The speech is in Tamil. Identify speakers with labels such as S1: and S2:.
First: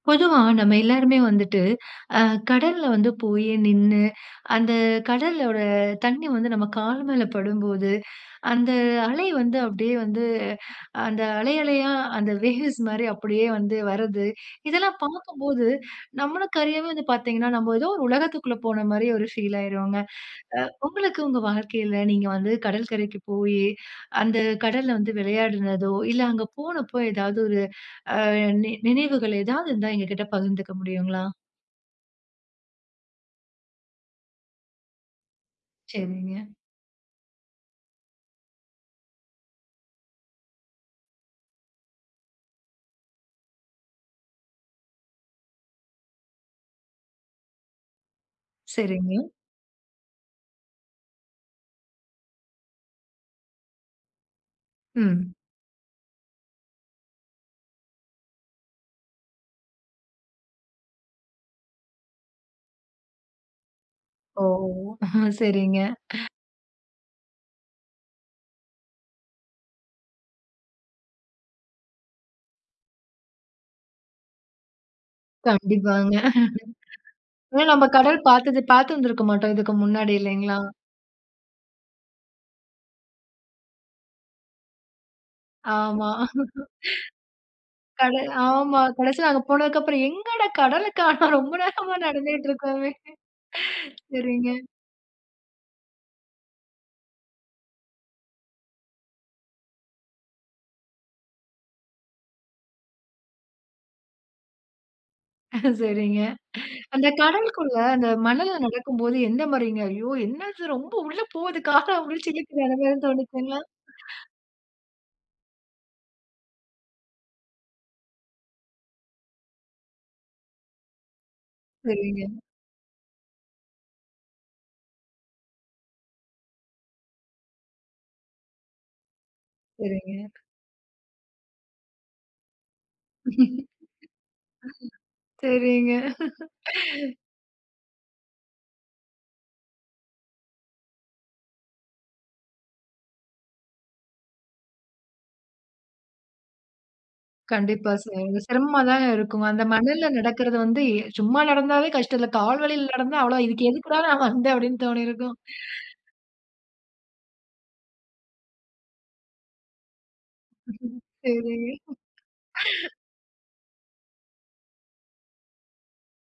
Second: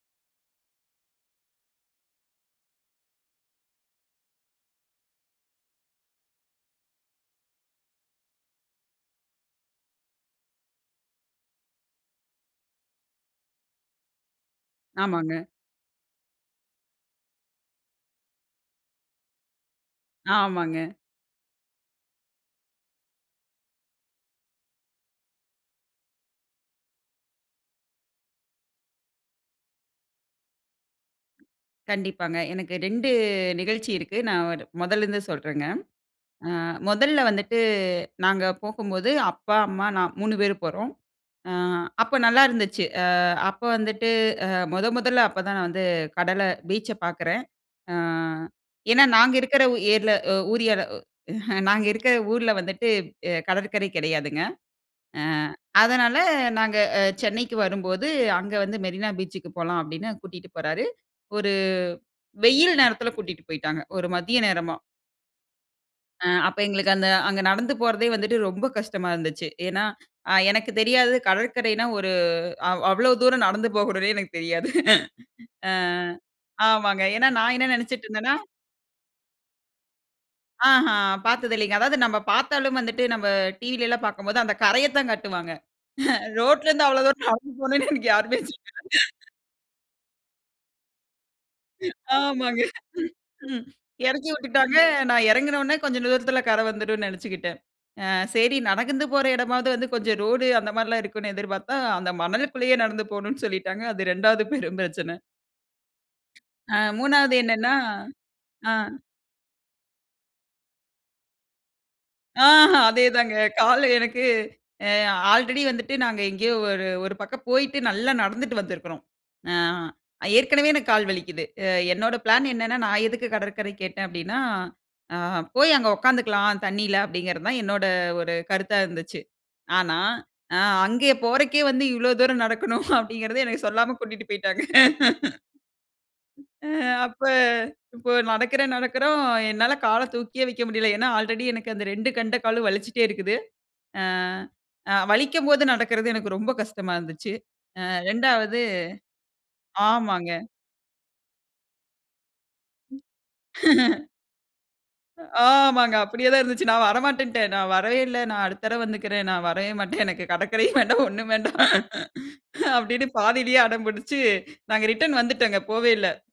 S1: பொதுவா நம்ம எல்லாருமே வந்துட்டு, அ கடல்ல வந்து போயி, நின்னு, அந்த கடலோட தண்ணீ வந்து நம்ம கால் மேல படும்போது. அந்த அலை வந்து அப்டியே வந்து அந்த அலை அலையா, அந்த வேவ்ஸ் மாரி அப்படியே வந்து வர்றது, இதெல்லாம்
S2: ஆமாங்க.
S1: பாக்கும்போது, நம்மளுக்கு அறியாமயே வந்து பாத்தீங்கன்னா, நம்ம ஏதோ ஒரு உலகத்துக்குள்ள போன மாரி ஒரு ஃபீல் ஆயுறுவோங்க. அ
S2: ஆமாங்க.
S1: உங்களுக்கு உங்க வாழ்க்கையில நீங்க வந்து கடல்கரைக்கு போயி, அந்த கடல்ல வந்து விளையாடுனதோ, இல்ல அங்க போனப்போ எதாவது ஒரு அ நி நினைவுகள் எதாவது இருந்தா எங்ககிட்ட பகிந்துக்க முடியுங்களா?
S2: கண்டிப்பாங்க. எனக்கு 2 நிகழ்ச்சி இருக்கு. நான் ஒரு முதல்லருந்து சொல்றேங்க.
S1: சரிங்க.
S2: ஆ மொதல்ல வந்துட்டு, நாங்க போகும்போது, அப்பா அம்மா நான் 3 பேரு போறோம். ஆ அப்போ நல்லா இருந்துச்சு, ஆ அப்போ வந்துட்டு அ மொத மொதல்ல அப்பதான் நான் வந்து கடல பீச்ச பாக்கறேன். ஆ ஏனா
S1: சரிங்க.
S2: நாங்க இருக்கிற ஊர்ல அ ஏரியால உ நாங்க இருக்கற ஊர்ல வந்துட்டு எ கடற்கரை கெடையாதுங்க. அ
S1: ம்.
S2: அதனால, நாங்க அ சென்னைக்கு வரும்போது அங்க வந்து மெரினா பீச்சுக்கு போலாம் அப்டின்னு கூட்டிட்டு போறாரு. ஒரு வெயில் நேரத்தில கூட்டிட்டு போயிட்டாங்க. ஒரு மதிய
S1: ஓ!
S2: நேரமா.
S1: சரிங்க.
S2: ஆ அப்போ எங்களுக்கு அந்த அங்க நடந்து போறதே வந்துட்டு ரொம்ப கஷ்டமா இருந்துச்சு. ஏன்னா அ எனக்கு தெரியாதது. கடற்கரைனா ஒரு அவ் அவ்ளோ தூரம் நடந்து போகணும்னே எனக்கு தெரியாது. ஆ
S1: கண்டிப்பாங்க.
S2: ஆமாங்க. ஏன்னா நான்
S1: ஏன்னா
S2: என்ன
S1: நம்ப கடல்
S2: நெனைச்சிட்ருந்தேனா
S1: பாத்தது பாத்திருந்திருக்க மாட்டோம் இதுக்கு முன்னாடி இல்லைங்களா?
S2: ஆஹ! பாத்தது இல்லைங்க. அதாவது நம்ப பாத்தாலும் வந்துட்டு, நம்ப டிவியிலல்லாம் பாக்கும்போது அந்த கரைய தான் கட்டுவாங்க.
S1: ஆமா.
S2: ரோட்லேருந்து அவ்ளோ தூரம் நடந்து போணும்னு எனக்கு
S1: கடல்
S2: யாருமே சொல்லல.
S1: ஆமா. கடைசில அங்க போனதுக்கப்புறம் எங்கடா! கடலக்காணோம் ரொம்ப நேரமா நடந்துட்டு
S2: ஆமாங்க.
S1: இருக்கோமே!
S2: ம் எறக்கி
S1: சரிங்க.
S2: விட்டுட்டாங்க. நான் இறங்கினவுன்னே கொஞ்சம் தூரத்தில கர வந்துரும்ன்னு நெனச்சுக்கிட்டேன். ஆ சரி நடந்து போற எடமாவது வந்து, கொஞ்சம் ரோடு அந்த மாரிலாம் இருக்கும்னு எதிர்பாத்தா, அந்த மணலுக்குள்ளயே நடந்து போணும்னு சொல்லிட்டாங்க. அது 2வது பெரும் பிரச்சனை.
S1: சரிங்க.
S2: ஆ
S1: அந்த
S2: 3வது
S1: கடலுக்குள்ள
S2: என்னான்னா
S1: அந்த மணல்ல
S2: ஆ.
S1: நடக்கும்போது எந்த மாரிங்க? ஐயோ! என்னது ரொம்ப உள்ள போது, கால புடிச்சு இழுக்குது
S2: ஆஹ!
S1: அந்த மாரி எதும்
S2: அதேதாங்க
S1: தோணுச்சுங்களா?
S2: கால் எனக்கு அ ஆல்ரெடி வந்துட்டு நாங்க எங்கேயோ ஒரு ஒரு பக்கம் போயிட்டு, நல்லா நடந்துட்டு வந்திருக்கிறோம். ஆ அ ஏற்கனவே எனக்கு கால் வலிக்குது. அ என்னோட
S1: சரிங்க.
S2: பிளான் என்னென்னா, நான் எதுக்கு கடற்கரை கேட்டேன் அப்படின்னா, ஆ போய் அங்க உக்காந்துக்கலாம், தண்ணீயில, அப்படிங்கிறது தான் என்னோட ஒரு கருத்தா இருந்துச்சு. ஆனா.
S1: சரிங்க.
S2: அ அங்கே போறக்கே வந்து இவ்ளோ தூரம் நடக்கணும் அப்படிங்கிறதே எனக்கு சொல்லாம கூட்டிட்டு போய்ட்டாங்க.
S1: சரிங்க.
S2: ஆ அப்ப இப்போ நடக்கறேன், நடக்கறோம் என்னால கால தூக்கியே வைக்க முடியல்ல. ஏன்னா ஆல்ரெடி எனக்கு அந்த 2 கெண்ட காலும் வலிச்சிட்டே இருக்குது. ஆ அ வலிக்கும் போது நடக்கறது எனக்கு ரொம்ப கஷ்டமா இருந்துச்சு. அ
S1: கண்டிப்பா. சி
S2: 2வது
S1: சிரமமா தாங்க இருக்கும். அந்த மணல்ல
S2: ஆமாங்க.
S1: நடக்கிறது வந்து எ சும்மா நடந்தாவே கஷ்டம். இதுல கால் வலியில
S2: ம்.
S1: நடந்தா அவ்ளோதான். "இதுக்கு எதுக்குடா நான் வந்தேன்" அப்டின்னு தோணியிருக்கும்.
S2: ஆமாங்க. அப்டியே தான் இருந்துச்சு, "நான் வரமாட்டேன்ட்டேன். நான் வரவே இல்ல, நான் அடுத்த தரவ வந்துக்கறேன். நான் வரவே மாட்டேன். எனக்கு கடக்கரையும் வேண்டாம் ஒண்ணும் வேண்டாம்"
S1: சரிங்க.
S2: அப்டின்னு பாதிலயே அடம் புடிச்சு, நாங்க ரிட்டர்ன் வந்துட்டோங்க, போவே இல்ல.